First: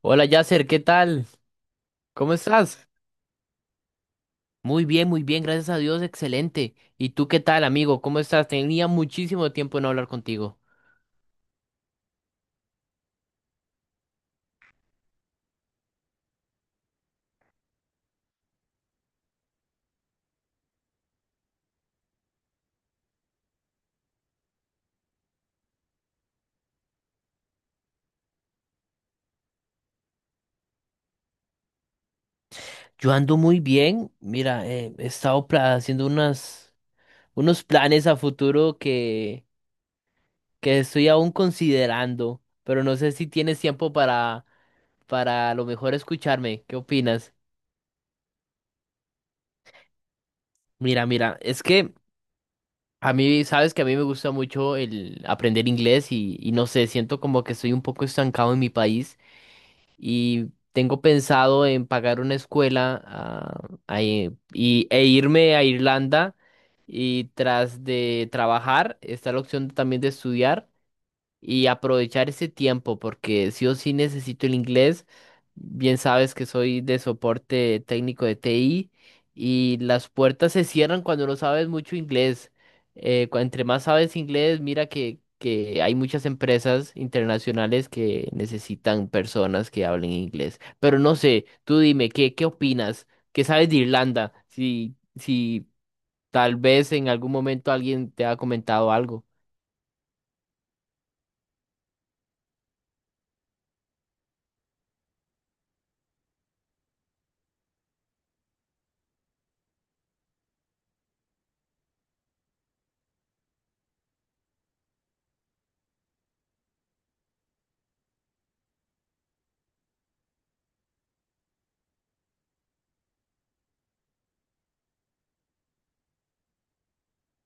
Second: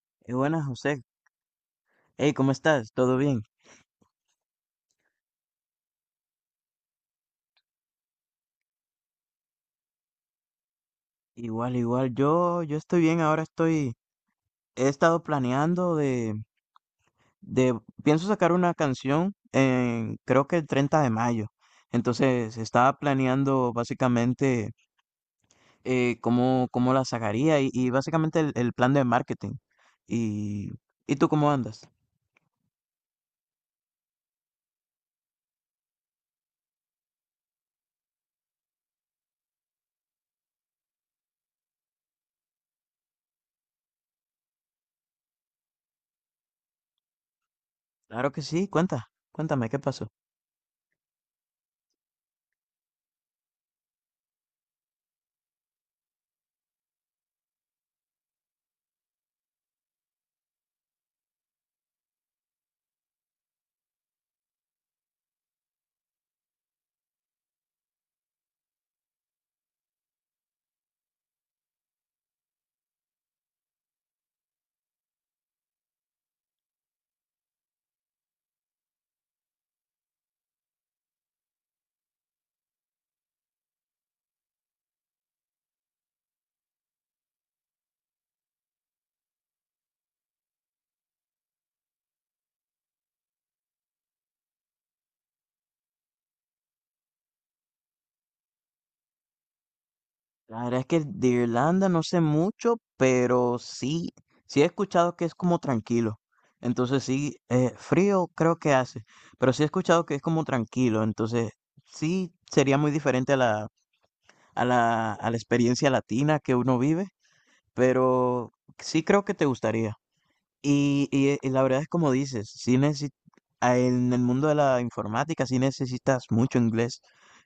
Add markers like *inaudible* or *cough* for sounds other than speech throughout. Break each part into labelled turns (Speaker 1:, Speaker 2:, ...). Speaker 1: Hola
Speaker 2: Buenas,
Speaker 1: Yasser, ¿qué
Speaker 2: José.
Speaker 1: tal?
Speaker 2: Hey,
Speaker 1: ¿Cómo
Speaker 2: ¿cómo
Speaker 1: estás?
Speaker 2: estás? ¿Todo bien?
Speaker 1: Muy bien, gracias a Dios, excelente. ¿Y tú qué tal, amigo? ¿Cómo estás? Tenía muchísimo tiempo de no hablar contigo.
Speaker 2: Igual, igual. Yo estoy bien. He estado planeando de, pienso sacar una canción en, creo que el 30 de mayo. Entonces, estaba planeando básicamente cómo la sacaría y básicamente el plan de marketing. Y, ¿Y tú cómo andas?
Speaker 1: Yo ando muy bien. Mira, he estado haciendo unos planes a futuro que estoy aún considerando, pero no sé si tienes tiempo para a lo mejor escucharme. ¿Qué opinas?
Speaker 2: Claro que sí. Cuéntame, ¿qué pasó?
Speaker 1: Mira, mira, es que a mí, sabes que a mí me gusta mucho el aprender inglés y no sé, siento como que estoy un poco estancado en mi país. Y tengo pensado en pagar una escuela e irme a Irlanda y tras de trabajar está la opción también de estudiar y aprovechar ese tiempo porque sí o sí necesito el inglés. Bien sabes que soy de soporte técnico de TI y las puertas se cierran cuando no sabes mucho inglés. Entre más sabes inglés, mira que hay muchas empresas internacionales que necesitan personas que hablen inglés. Pero no sé, tú dime, ¿ qué opinas? ¿Qué sabes de Irlanda? Si tal vez en algún momento alguien te ha comentado algo.
Speaker 2: La verdad es que de Irlanda no sé mucho, pero sí he escuchado que es como tranquilo. Entonces sí, frío creo que hace, pero sí he escuchado que es como tranquilo. Entonces sí sería muy diferente a la experiencia latina que uno vive, pero sí creo que te gustaría. Y la verdad es como dices, en el mundo de la informática sí necesitas mucho inglés.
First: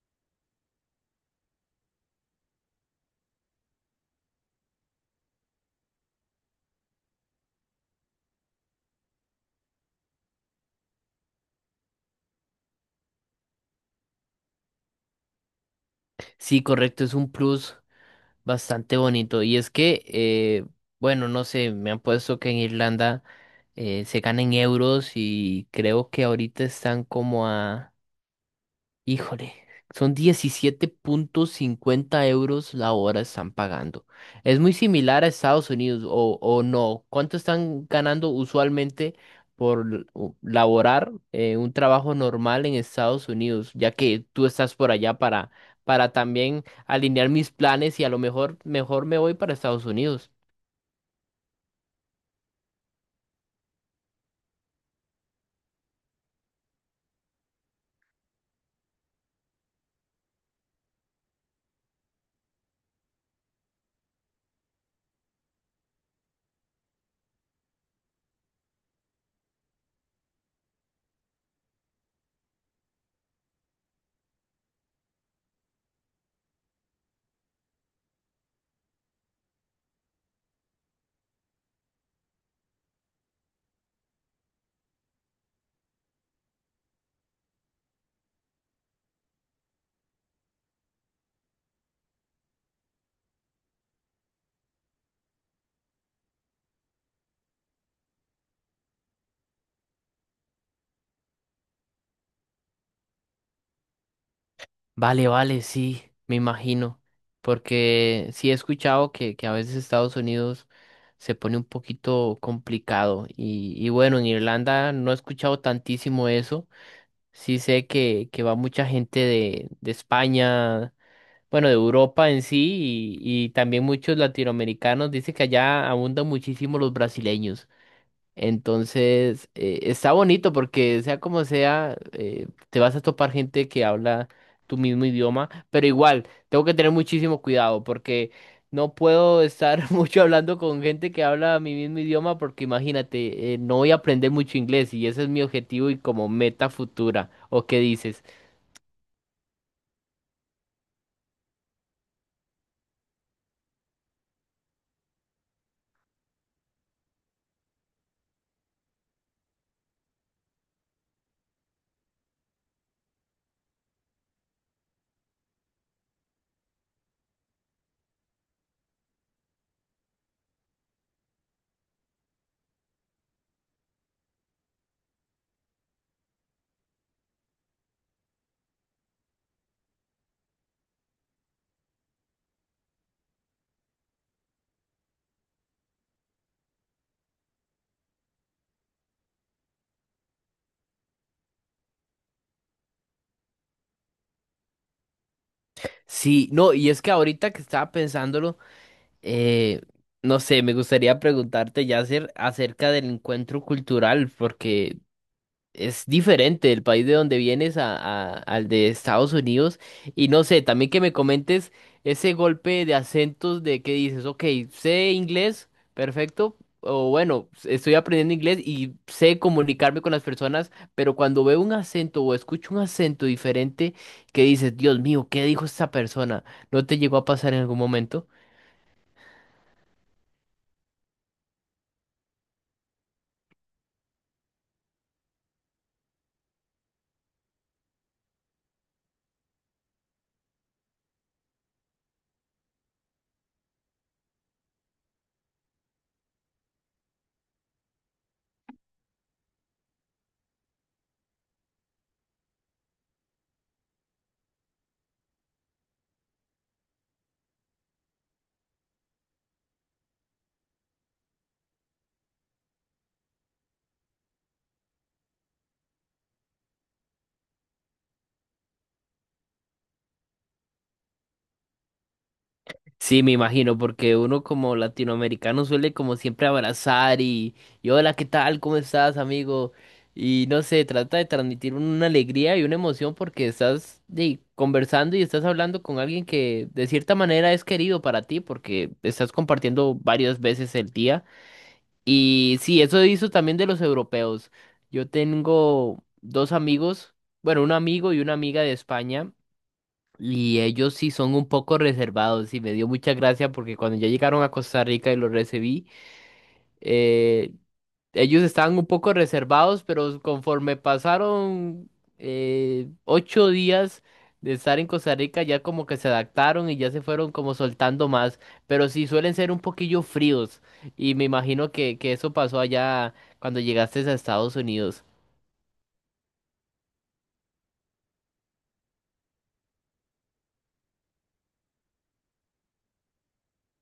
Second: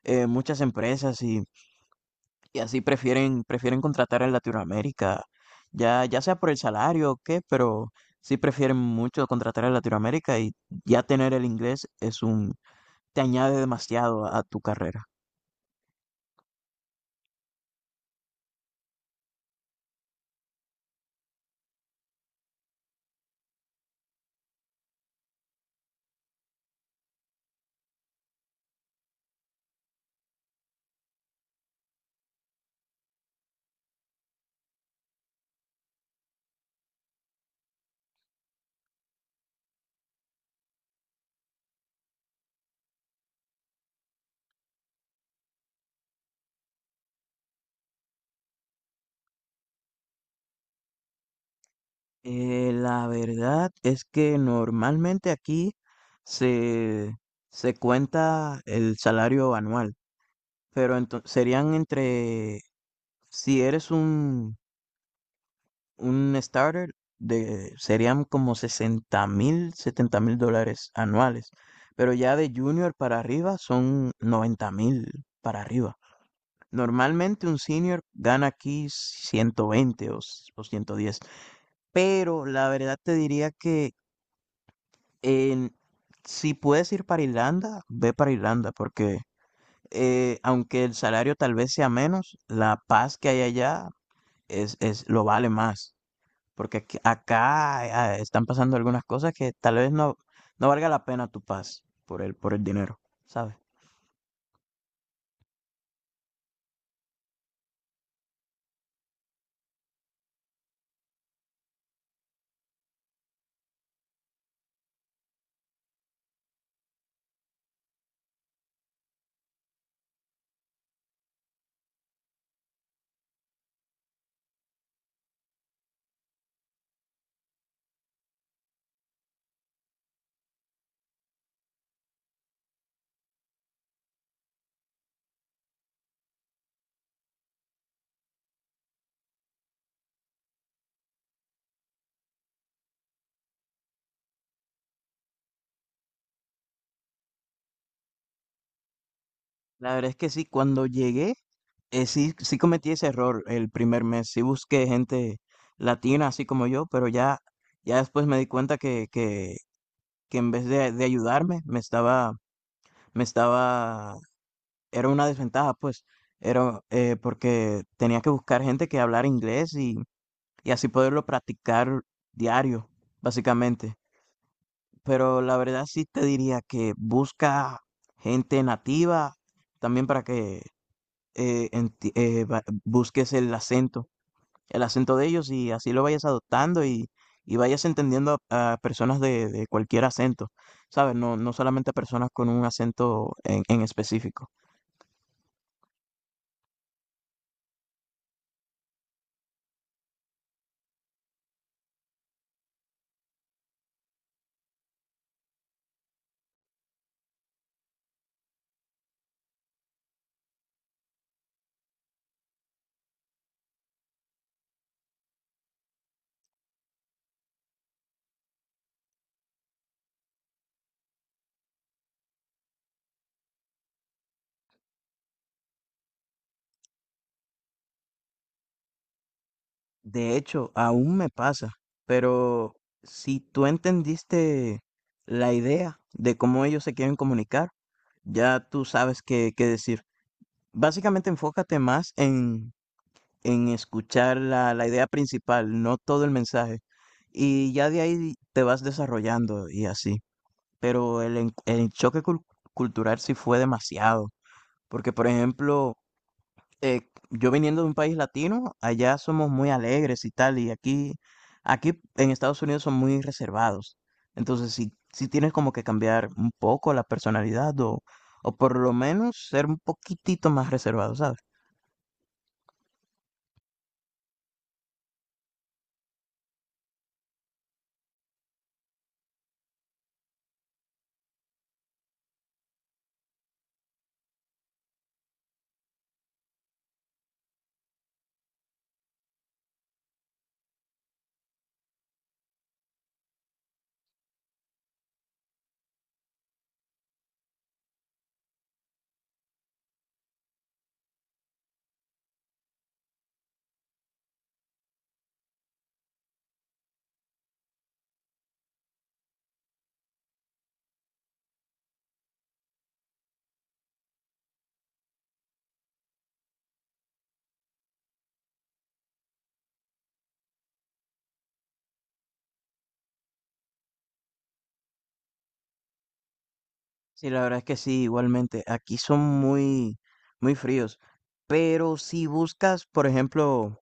Speaker 2: Muchas empresas y así prefieren contratar en Latinoamérica, ya sea por el salario o qué, pero sí prefieren mucho contratar en Latinoamérica y ya tener el inglés te añade demasiado a, tu carrera.
Speaker 1: Sí, correcto, es un plus. Bastante bonito. Y es que, bueno, no sé, me han puesto que en Irlanda se ganan euros y creo que ahorita están como a... Híjole, son 17,50 euros la hora están pagando. Es muy similar a Estados Unidos o no. ¿Cuánto están ganando usualmente por laborar un trabajo normal en Estados Unidos? Ya que tú estás por allá para también alinear mis planes y a lo mejor mejor me voy para Estados Unidos.
Speaker 2: La verdad es que normalmente aquí se, se cuenta el salario anual, pero serían entre, si eres un starter, serían como 60.000, 70.000 dólares anuales, pero ya de junior para arriba son 90.000 para arriba. Normalmente un senior gana aquí 120 o 110, pero la verdad te diría, En- si puedes ir para Irlanda, ve para Irlanda, porque aunque el salario tal vez sea menos, la paz que hay allá es lo vale más. Porque acá están pasando algunas cosas que tal vez no valga la pena tu paz por el dinero, ¿sabes?
Speaker 1: Vale, vale, sí, me imagino, porque sí he escuchado que a veces Estados Unidos se pone un poquito complicado y bueno, en Irlanda no he escuchado tantísimo eso, sí sé que va mucha gente de España, bueno, de Europa en sí y también muchos latinoamericanos, dice que allá abundan muchísimo los brasileños. Entonces, está bonito porque sea como sea, te vas a topar gente que habla tu mismo idioma, pero igual, tengo que tener muchísimo cuidado porque no puedo estar *laughs* mucho hablando con gente que habla mi mismo idioma porque imagínate, no voy a aprender mucho inglés y ese es mi objetivo y como meta futura. ¿O qué dices?
Speaker 2: La verdad es que sí, cuando llegué, sí cometí ese error el primer mes. Sí busqué gente latina, así como yo, pero ya después me di cuenta que en vez de ayudarme, me estaba, era una desventaja, pues, era porque tenía que buscar gente que hablara inglés y así poderlo practicar diario, básicamente. Pero la verdad sí te diría que busca gente nativa también para que busques el acento de ellos y así lo vayas adoptando y vayas entendiendo a personas de cualquier acento, ¿sabes? No, no solamente a personas con un acento en específico.
Speaker 1: Sí, no, y es que ahorita que estaba pensándolo, eh, no sé, me gustaría preguntarte, Yasser, acerca del encuentro cultural, porque es diferente el país de donde vienes al de Estados Unidos. Y no sé, también que me comentes ese golpe de acentos de que dices, ok, sé inglés, perfecto. O bueno, estoy aprendiendo inglés y sé comunicarme con las personas, pero cuando veo un acento o escucho un acento diferente, que dices, Dios mío, ¿qué dijo esta persona? ¿No te llegó a pasar en algún momento?
Speaker 2: De hecho, aún me pasa, pero si tú entendiste la idea de cómo ellos se quieren comunicar, ya tú sabes qué decir. Básicamente enfócate más en escuchar la idea principal, no todo el mensaje, y ya de ahí te vas desarrollando y así. Pero el choque cultural sí fue demasiado, porque por ejemplo, eh, yo viniendo de un país latino, allá somos muy alegres y tal, y aquí en Estados Unidos son muy reservados, entonces sí tienes como que cambiar un poco la personalidad o por lo menos ser un poquitito más reservado, ¿sabes?
Speaker 1: Sí, me imagino, porque uno como latinoamericano suele como siempre abrazar y hola, ¿qué tal? ¿Cómo estás, amigo? Y no sé, trata de transmitir una alegría y una emoción porque estás conversando y estás hablando con alguien que de cierta manera es querido para ti porque estás compartiendo varias veces el día. Y sí, eso hizo también de los europeos. Yo tengo dos amigos, bueno, un amigo y una amiga de España. Y ellos sí son un poco reservados y me dio mucha gracia porque cuando ya llegaron a Costa Rica y los recibí, eh, ellos estaban un poco reservados, pero conforme pasaron 8 días de estar en Costa Rica, ya como que se adaptaron y ya se fueron como soltando más, pero sí suelen ser un poquillo fríos y me imagino que eso pasó allá cuando llegaste a Estados Unidos.
Speaker 2: Sí, la verdad es que sí, igualmente, aquí son muy, muy fríos, pero si buscas, por ejemplo,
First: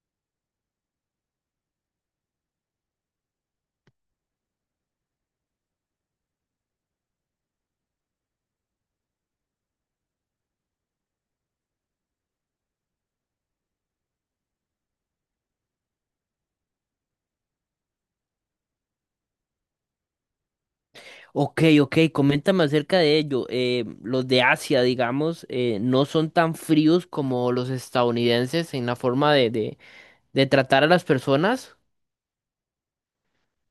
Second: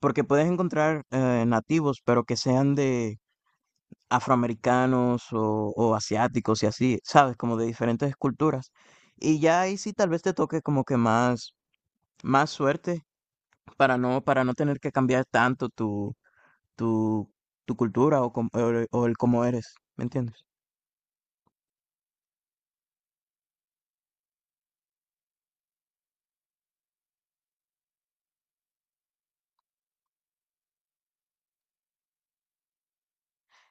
Speaker 2: porque puedes encontrar nativos, pero que sean afroamericanos o asiáticos y así, ¿sabes? Como de diferentes culturas. Y ya ahí sí tal vez te toque como que más suerte para no tener que cambiar tanto tu, tu cultura o, o el cómo eres, ¿me entiendes?
Speaker 1: Ok, ok, coméntame acerca de ello. Los de Asia, digamos, no son tan fríos como los estadounidenses en la forma de tratar a las personas.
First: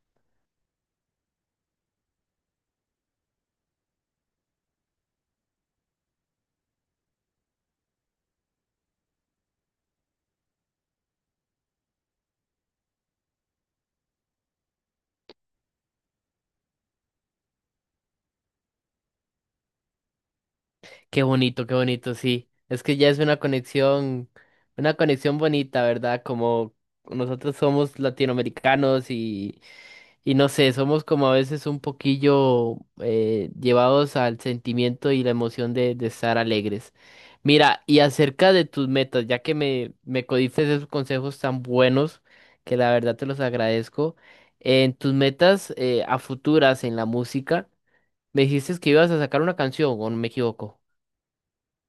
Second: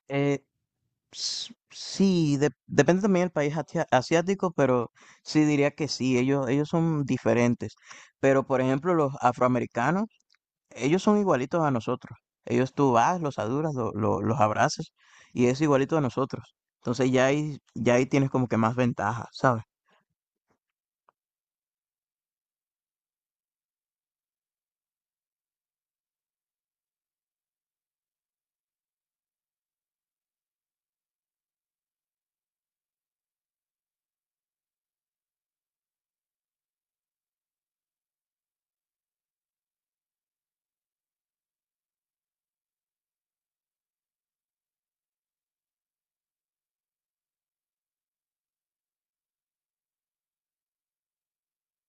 Speaker 2: Eh, sí, depende también del país asiático, pero sí diría que sí, ellos son diferentes. Pero por ejemplo, los afroamericanos, ellos son igualitos a nosotros. Ellos tú vas, los saludas, los abrazas y es igualito a nosotros. Entonces ya ahí tienes como que más ventaja, ¿sabes?
Speaker 1: Qué bonito, sí. Es que ya es una conexión bonita, ¿verdad? Como nosotros somos latinoamericanos y no sé, somos como a veces un poquillo llevados al sentimiento y la emoción de estar alegres. Mira, y acerca de tus metas, ya que me codiste esos consejos tan buenos, que la verdad te los agradezco, en tus metas a futuras en la música, me dijiste que ibas a sacar una canción, ¿o no me equivoco?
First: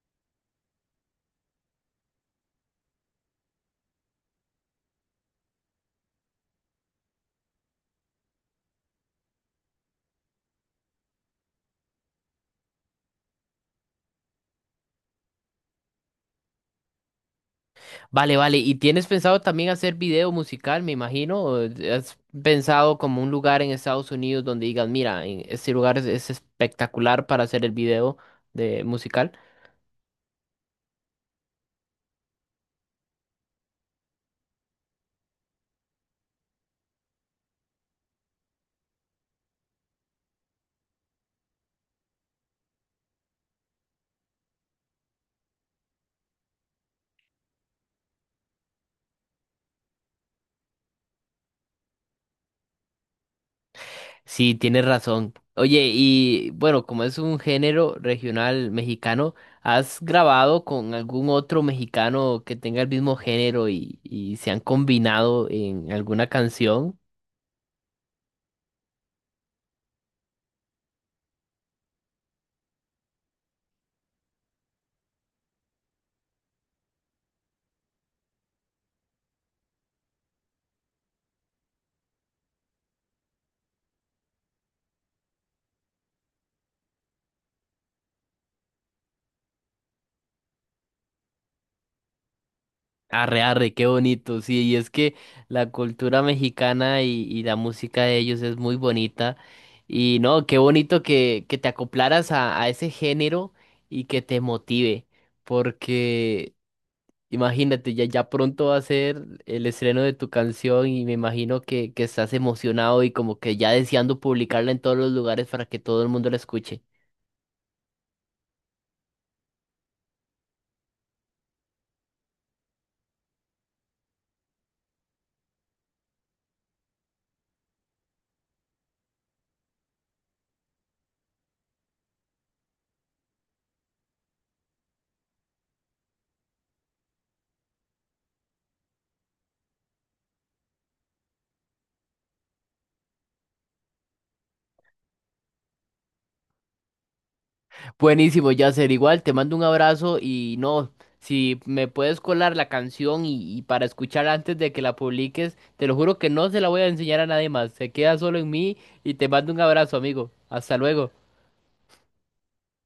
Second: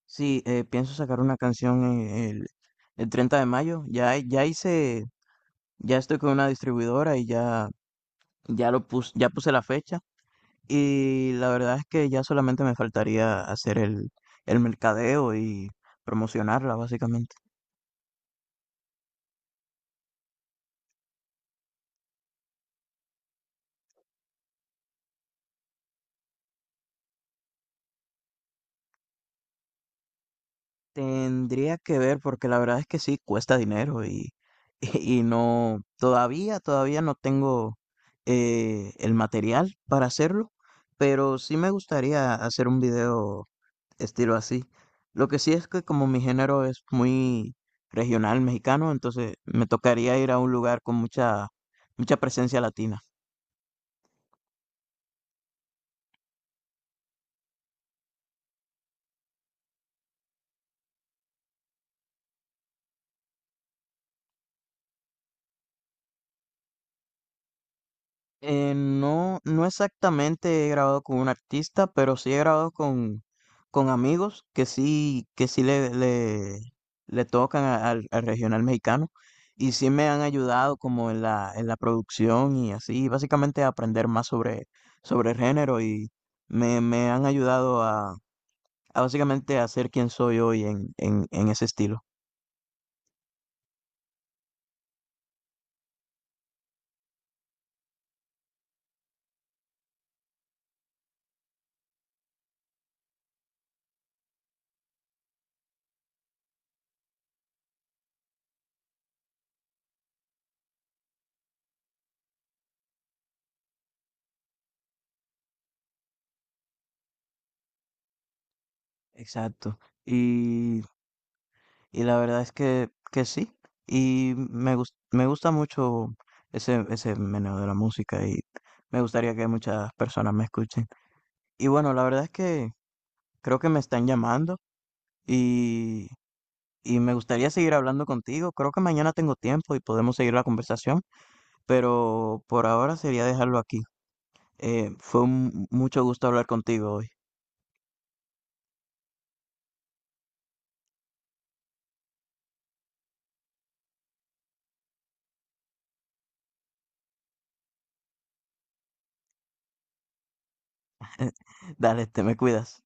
Speaker 2: Sí, pienso sacar una canción en el, el 30 de mayo. Ya hice, ya estoy con una distribuidora y ya lo puse, ya puse la fecha. Y la verdad es que ya solamente me faltaría hacer el mercadeo y promocionarla, básicamente.
Speaker 1: Vale, vale. ¿Y tienes pensado también hacer video musical, me imagino? ¿O ¿has pensado como un lugar en Estados Unidos donde digas, mira, en este lugar es espectacular para hacer el video de musical?
Speaker 2: Tendría que ver porque la verdad es que sí, cuesta dinero y, *laughs* y no, todavía no tengo el material para hacerlo, pero sí me gustaría hacer un video estilo así. Lo que sí es que como mi género es muy regional mexicano, entonces me tocaría ir a un lugar con mucha, mucha presencia latina.
Speaker 1: Sí, tienes razón. Oye, y bueno, como es un género regional mexicano, ¿has grabado con algún otro mexicano que tenga el mismo género y se han combinado en alguna canción?
Speaker 2: No, no exactamente he grabado con un artista, pero sí he grabado con amigos que sí le tocan al regional mexicano y sí me han ayudado como en la producción y así, básicamente a aprender más sobre el género y me han ayudado a, básicamente a ser quien soy hoy en ese estilo.
Speaker 1: Arre, arre, qué bonito, sí, y es que la cultura mexicana y la música de ellos es muy bonita, y no, qué bonito que te acoplaras a ese género y que te motive, porque imagínate, ya, ya pronto va a ser el estreno de tu canción y me imagino que estás emocionado y como que ya deseando publicarla en todos los lugares para que todo el mundo la escuche.
Speaker 2: Exacto. y Y la verdad es que sí. Y me gusta mucho ese meneo de la música y me gustaría que muchas personas me escuchen. Y bueno, la verdad es que creo que me están llamando y, y me gustaría seguir hablando contigo. Creo que mañana tengo tiempo y podemos seguir la conversación, pero por ahora sería dejarlo aquí. Fue un mucho gusto hablar contigo hoy.
Speaker 1: Buenísimo, Yasser. Igual te mando un abrazo y no, si me puedes colar la canción y para escuchar antes de que la publiques, te lo juro que no se la voy a enseñar a nadie más. Se queda solo en mí y te mando un abrazo, amigo. Hasta luego.
Speaker 2: Dale, te me cuidas.